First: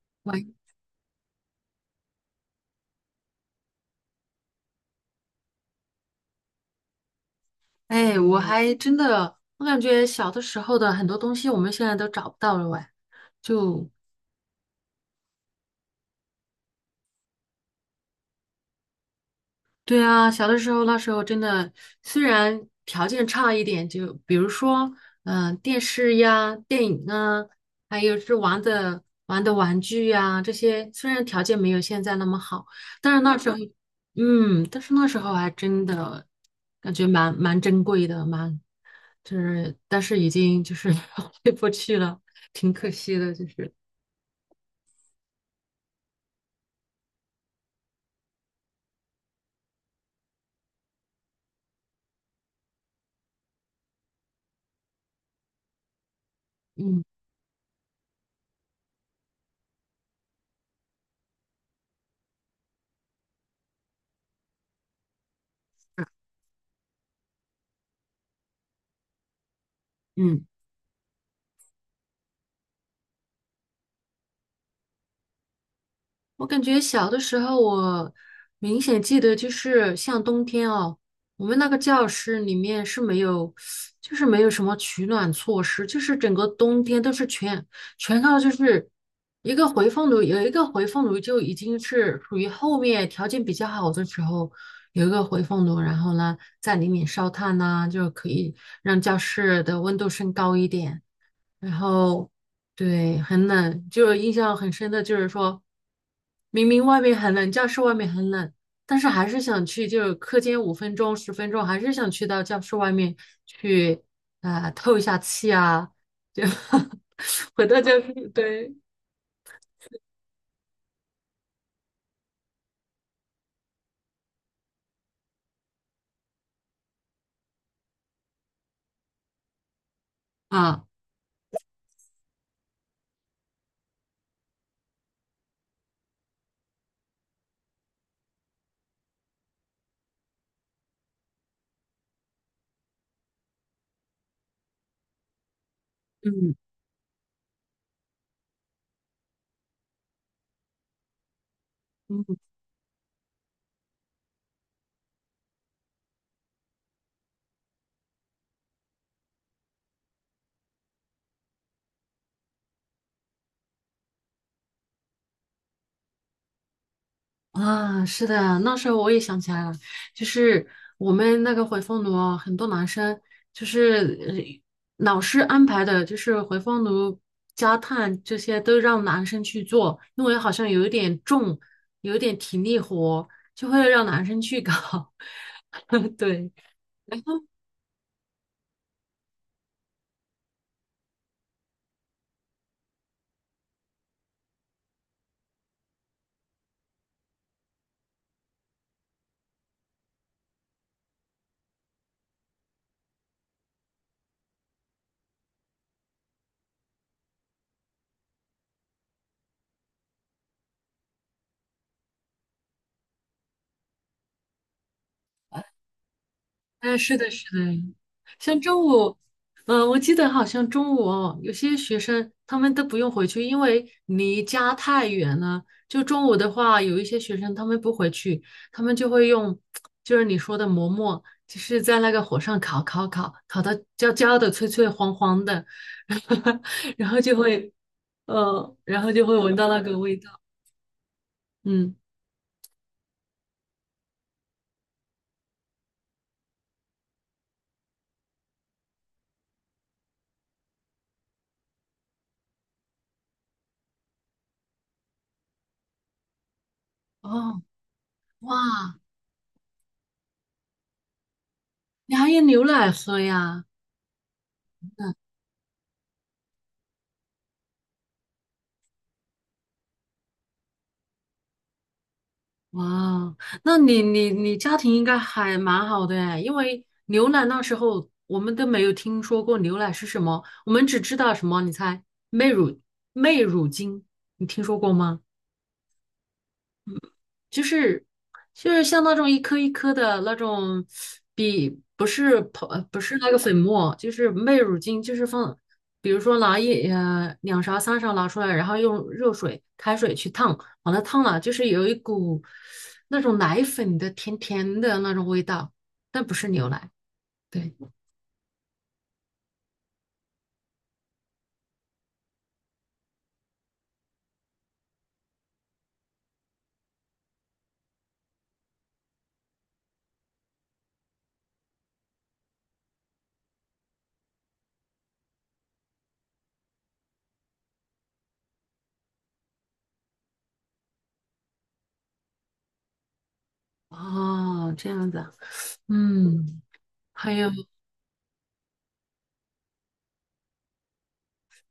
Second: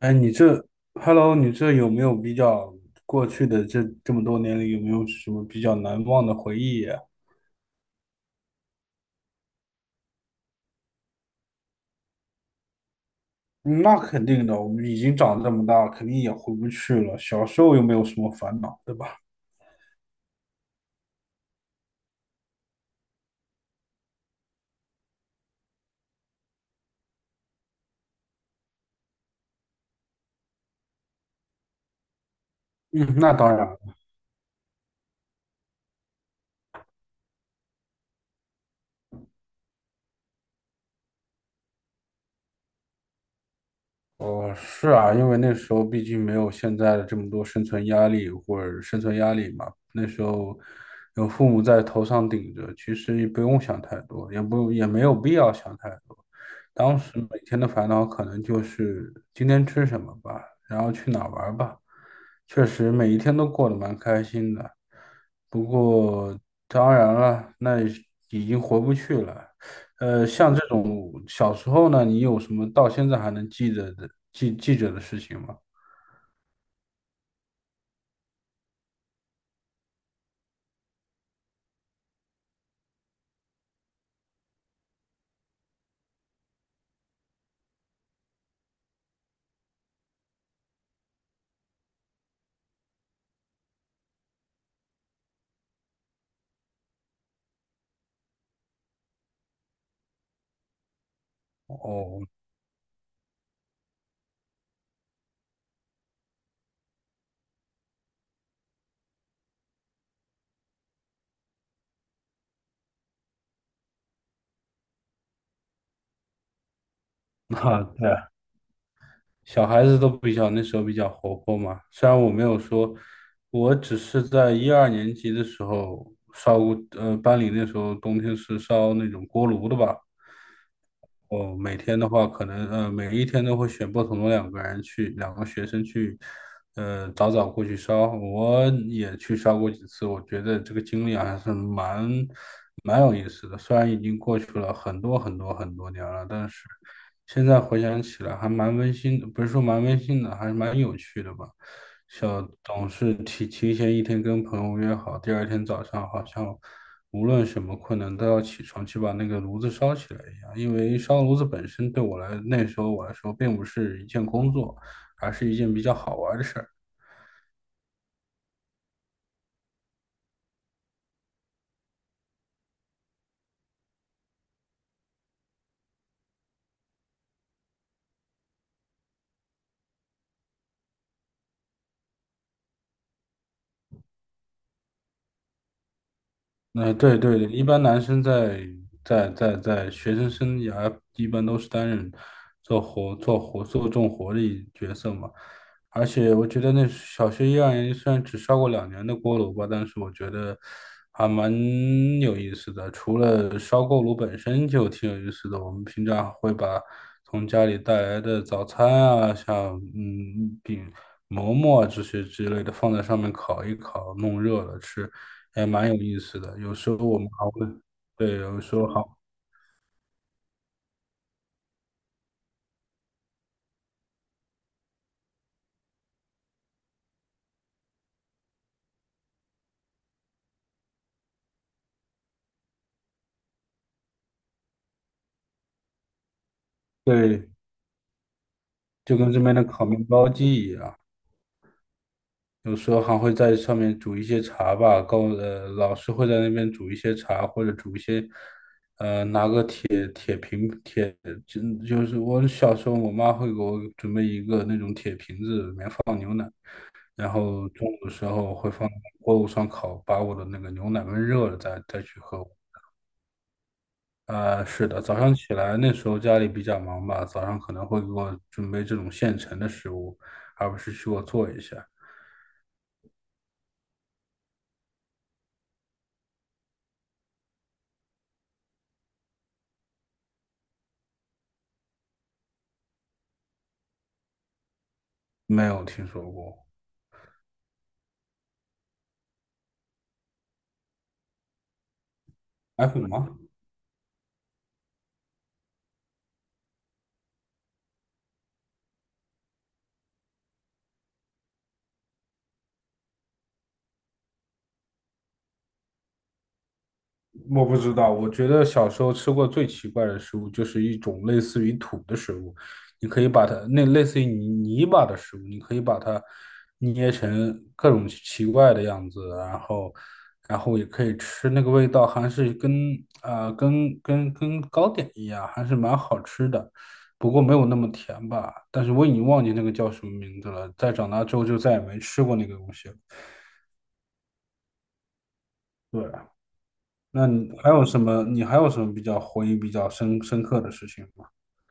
哎，你喂，这，Hello，你这有没有比较过去的这么多年里，有没有什么比较难忘的回忆呀？哎，我还真的，我感觉小的时候的很多东西，我们现在都找不到了喂，嗯，就那肯定的，我们已经长这么大，肯定也回不去了。小时候又没有什么烦恼，对吧？对啊，小的时候那时候真的，虽然条件差一点，就比如说，电视呀、电影啊，还有是玩的玩具呀，这些虽然条件没有现在那么好，但嗯，是那那时当候，然。但是那时候还真的感觉蛮珍贵的，蛮就是，但是已经就是 回不去了，挺可惜的，就是，哦，是啊，因为那时候毕竟没有现在的这么多生存压力或者生存压力嘛，那时候有父母在头上顶着，其实也不用想太多，也不也没有必要想太多。当嗯。时每天的烦恼可能就是今天吃什么吧，然后去哪儿玩儿吧。确实每一天都过得蛮开心的，不过当然了，那已经回不去了。嗯。像这种小时候呢，你有什么到现在还能记得的记着的事情吗？我感觉小的时候，我明显记得就是像冬天哦，我们那个教室里面是没有，就是没有什么取暖措施，就是整个冬天都是全靠就是一个回风炉，有一个回风炉就已经是属于后面条件比较好的时候有一个回风炉，然后呢在里面烧炭呐、就可以让教室的温度升高一点。然哦，后对，很冷，就是印象很深的，就是说明明外面很冷，教室外面很冷，但是还是想去，就是课间五分钟、十分钟，还是想去到教室外面去透一下气啊，就 回到那教对室，啊。 对 小孩子都比较那时候比较活泼嘛。虽然我没有说，我只是在一二年级的时候烧过，班里那时候冬天是烧那种锅炉的吧，啊，我每天的话，可能每一天都会选不同的两个人去，两个学生去，早早过去烧，我也去烧过几次，我觉得这个经历还是蛮有意思的。虽然已经过去了很多很多很多年了，但嗯，是现在回想起来还蛮温馨的，不是说蛮温馨的，还是蛮有趣的吧。嗯。小总是提前一天跟朋友约好，第二天早上好像无论什么困难都要起床去把那个炉子烧起来一样。因为烧炉子本身对我来那时候我来说并不是一件工作，而是一件比较好玩的事儿。啊，是的，那时候我也想起来了，就是我们那个回风炉啊，很多男生就是老师安排的，就是回风炉、加炭这些都让男生去做，因为好像有一点重，有一点体力活，就会让男生去搞。对，那对对对，一般男生在学生生涯一般都是担任做做重活的角色嘛。而且我觉得那小学一二年级虽然只烧过两年的锅炉吧，但是我觉得还蛮有意思的。除了烧锅炉本身就挺有意思的，我们平常会把从家里带来的早餐啊，像饼、馍馍啊这些之类的放在上面烤一烤，弄热了吃，也蛮有意思的。有时哎，候是我的，们是还会，的，对，像有时中候午，好，我记得好像中午哦，有些学生他们都不用回去，因为离家太远了。就中午的话，有一些学生他们不回去，他们就会用，就是你说的馍馍，就是在那个火上烤，烤到焦焦的、脆脆黄黄的，然后就对，会，然后就就跟会这闻边的到那烤个面味包道。机一样。嗯，有时候还会在上面煮一些茶吧，高老师会在那边煮一些茶，或者煮一些，就是我小时候，我妈会给我准备一个那种铁瓶子，里面放牛奶，然哦，后中午的时候会放哇，锅炉上烤，把我的那个牛奶焖热了再你去还有喝。牛奶喝呀？啊、是的，早上起来那时候家里比较忙吧，早上可能会给我准备这种现成的食物，而不是去给我做一下。哇哦那你家庭应该还蛮好的哎，因为牛奶那时候我们都没有听说过牛奶是什么，我们只知道什么，你猜，媚乳媚乳精，你听说过吗？没有听说过，就是就是像那种一颗一颗的那种比还不会是那吗？个粉末，就是麦乳精，就是放，比如说拿一两勺三勺拿出来，然后用热水开水去烫，把它烫了，就是有一股那种奶粉的甜甜的那种味道，但不是牛奶。我对，不知道，我觉得小时候吃过最奇怪的食物就是一种类似于土的食物，你可以把它那类似于泥巴的食物，你可以把它捏成各种奇怪的样子，然后然后也可以吃，那个味道还是跟啊、跟糕点一样，还是蛮好吃的，不过没有那么甜吧。但是我已经忘记那个叫什么名字了，在长大之后就再也没吃过那个东西了。哦，这样子啊，对。嗯，那还有。你还有什么？你还有什么比较回忆比较深刻的事情吗？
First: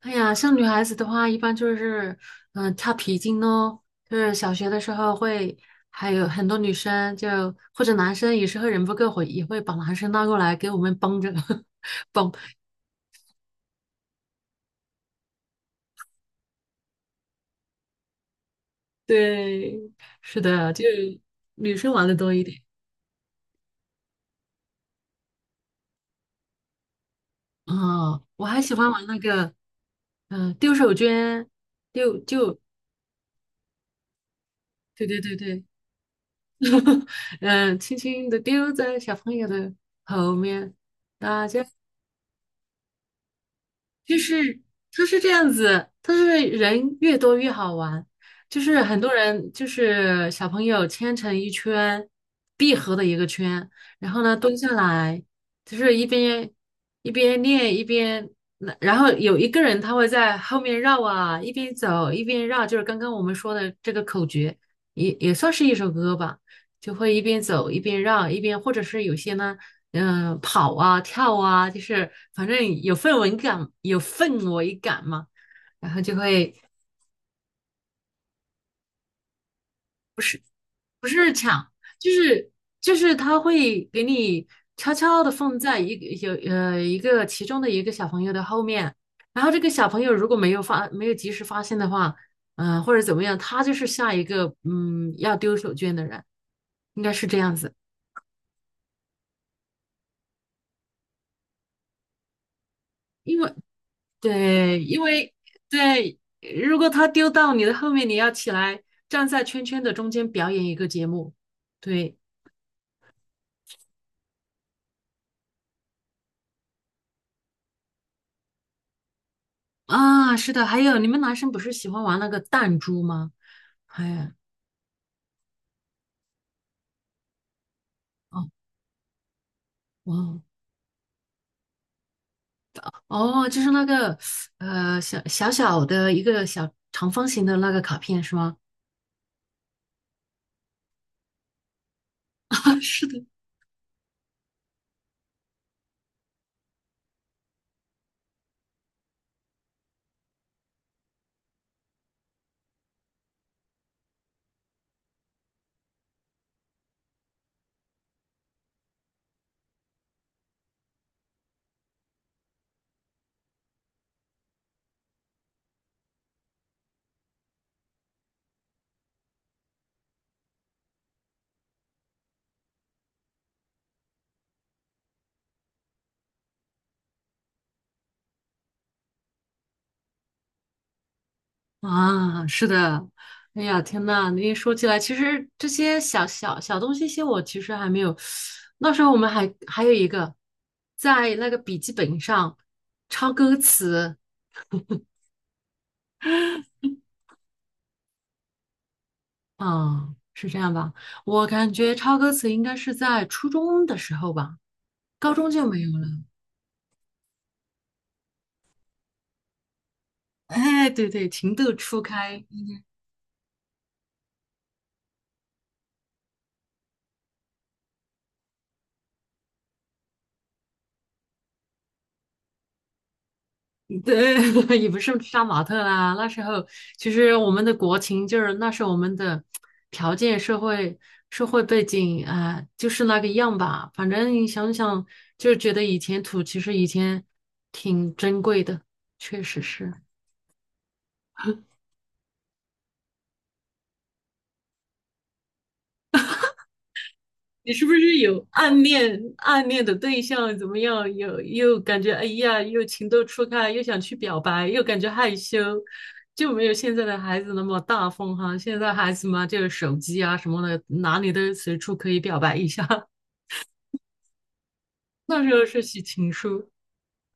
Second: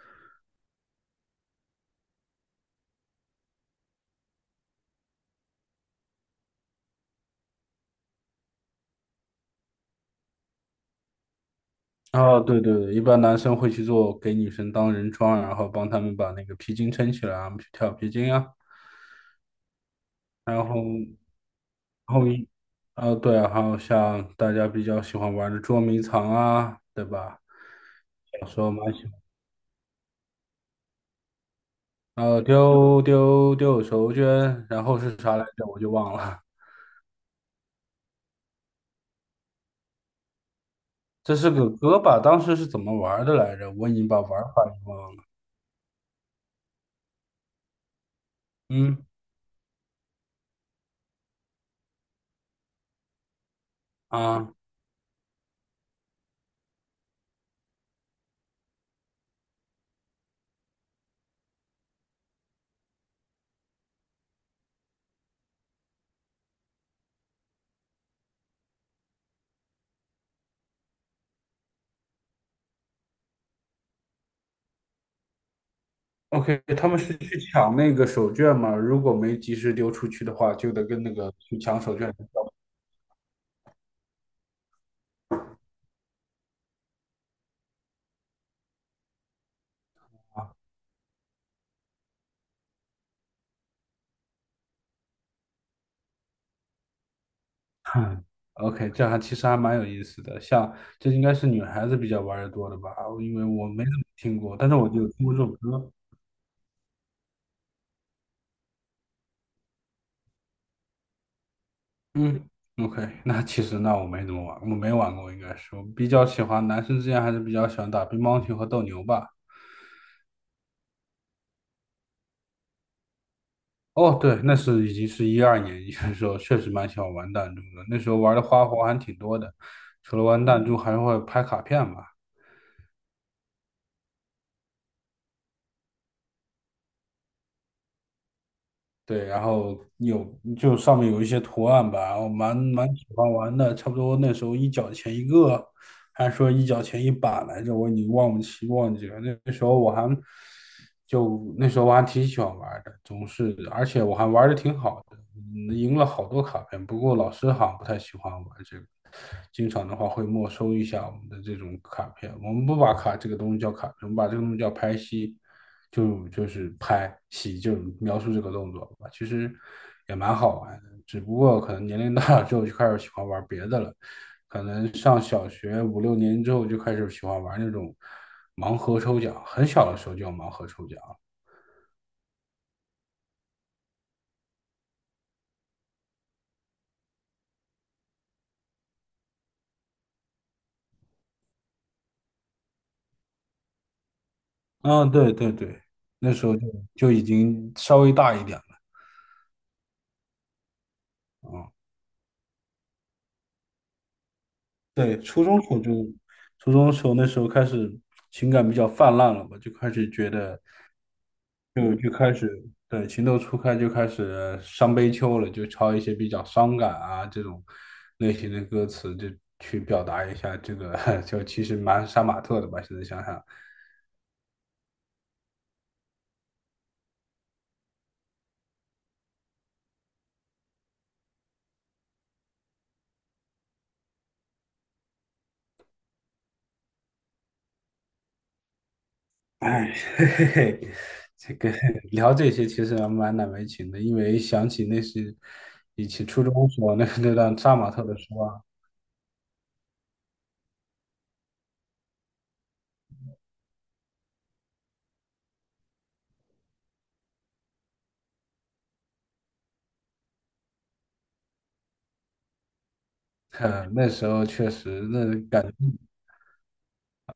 哎呀，像女孩子的话，一般就是，跳皮筋咯，就是小学的时候会，还有很多女生就或者男生有时候人不够会，也会把男生拉过来给我们帮着 帮。啊，对对对，一般男生会去做给女生当人桩，然后帮他们把那个皮筋撑起来啊，我们去跳皮筋啊。对，是然的，后，就然女生玩的后多一一，点。啊，对啊，还有像大家比较喜欢玩的捉迷藏啊，对吧？啊，我小还时候喜蛮欢喜玩欢，那个，丢手绢，丢就丢手绢，然后对是对对啥来对，着？我就忘了。嗯、轻轻的丢在小朋友的后面，这大是家。个歌吧？当时是怎么玩的来着？我已经就把玩是法给它忘是了。这样子，它是人越多越好玩，就是很嗯多人就是小朋友牵成一圈闭合的一个圈，然后呢啊。蹲下来，就是一边一边练一边，那然后有一个人他会在后面绕啊，一边走一边绕，就是刚刚我们说的这个口诀，也算是一首歌吧。就会一边走一边绕，一边或者是有些呢，跑啊跳啊，就是反正有氛围感，有氛围感嘛，然后就会 OK，他们是去抢那个手绢嘛？如果没及时丢出去的话，就得跟不那是个去抢，抢手绢就的叫 是就是他会给你悄悄的放在一个有一个其中的一个小朋友的后面，然后这个小朋友如果没有没有及时发现的话，或者怎么样，他就是下一个嗯要丢手绢的人，应该是这样子。OK，这还其实还蛮有意思的。像这应该是女孩子比较玩的多的吧？因因为为我没怎么听过，但是对，我因就听过为这首歌。对，如果他丢到你的后面，你要起来站在圈圈的中间表演一个节目。对嗯，OK，那其实那我没怎么玩，我没玩过，应该是我比较喜欢男生之间还是比较喜欢打乒乓球和斗牛吧。啊，是的，还有你们男生不是喜欢玩那个弹珠吗？还哦，有对，那是已经是一二年，的时候确实蛮喜欢玩弹珠的。那时候玩的哦花活还挺多的，除了哦玩弹珠，还会拍卡片嘛。哦，就是那个小小小的一个小长方形的那个卡片是吗？对，然后有就上面有一些图案吧，我蛮 啊，蛮喜是的。欢玩的，差不多那时候一角钱一个，还说一角钱一把来着，我已经忘不清忘记了。那那时候我还就那时候我还挺喜欢玩的，总是而且我还玩的挺好的，嗯赢了好多卡片。不过老师好像不太喜欢玩这个，经常的话会没收一下我们的这种卡片。我们不把卡这个东西叫卡片，我们把这个东西叫拍戏。就是拍戏，就是描述这个动作吧，其实也蛮好玩的，只不过可能年龄大了之后就开始喜欢玩别的了，可能上小学五六年之后就开始喜欢玩那种盲盒抽奖，很小的时候就有盲盒抽奖。啊，是的，哎呀，天呐，你一说起来，其实这些小小小东西，些我其实还没有。那时候我们还有一个，在那个笔记本上抄歌词，嗯，对对对，那时候就就已经稍微大一点啊，是这样吧？我了感啊。觉抄歌词应该是在初中的时候吧，对，高初中中就时候没有就，了。初中时候那时候开始情感比较泛滥了嘛，就开始觉得哎，对对，情窦就初就开开，始对情窦初开，就开始伤悲秋了，就抄一些比较伤感啊这种类型的歌词，就去表达一下这个，就其实蛮杀马特的吧，现在想想。对，也不是杀马特啦。那时候其实我们的国情就是那时候我们的条件、社会、社会背景啊、就是那个样吧。反正你想想，就觉得以前土其实以前挺珍贵的，确 实是。哎，嘿嘿嘿，这个聊这些其实还蛮难为情的，因为想起那是以前初中时候那段你杀是马不特的是书有啊，暗恋暗恋的对象？怎么样？有又感觉哎呀，又情窦初开，又想去表白，又感觉害羞，就没有现在的孩子那么大方哈。现在孩子嘛，就个手机啊什么的，哪里都随处可以表白一下。那时候确实那那时感候是觉写情书，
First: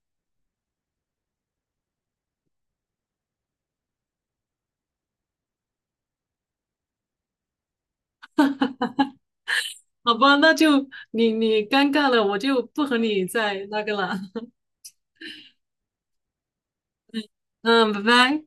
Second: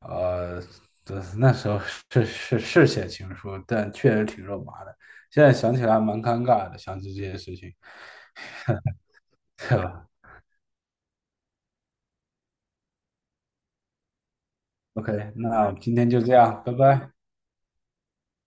呃，对那时候是写情书，但确实挺肉麻的。现在想起来还蛮尴尬的，想起这些事情，对吧好吧？那就你你尴尬了，我就不和你再那个了。？OK，那今天就这样，拜拜。嗯，拜拜。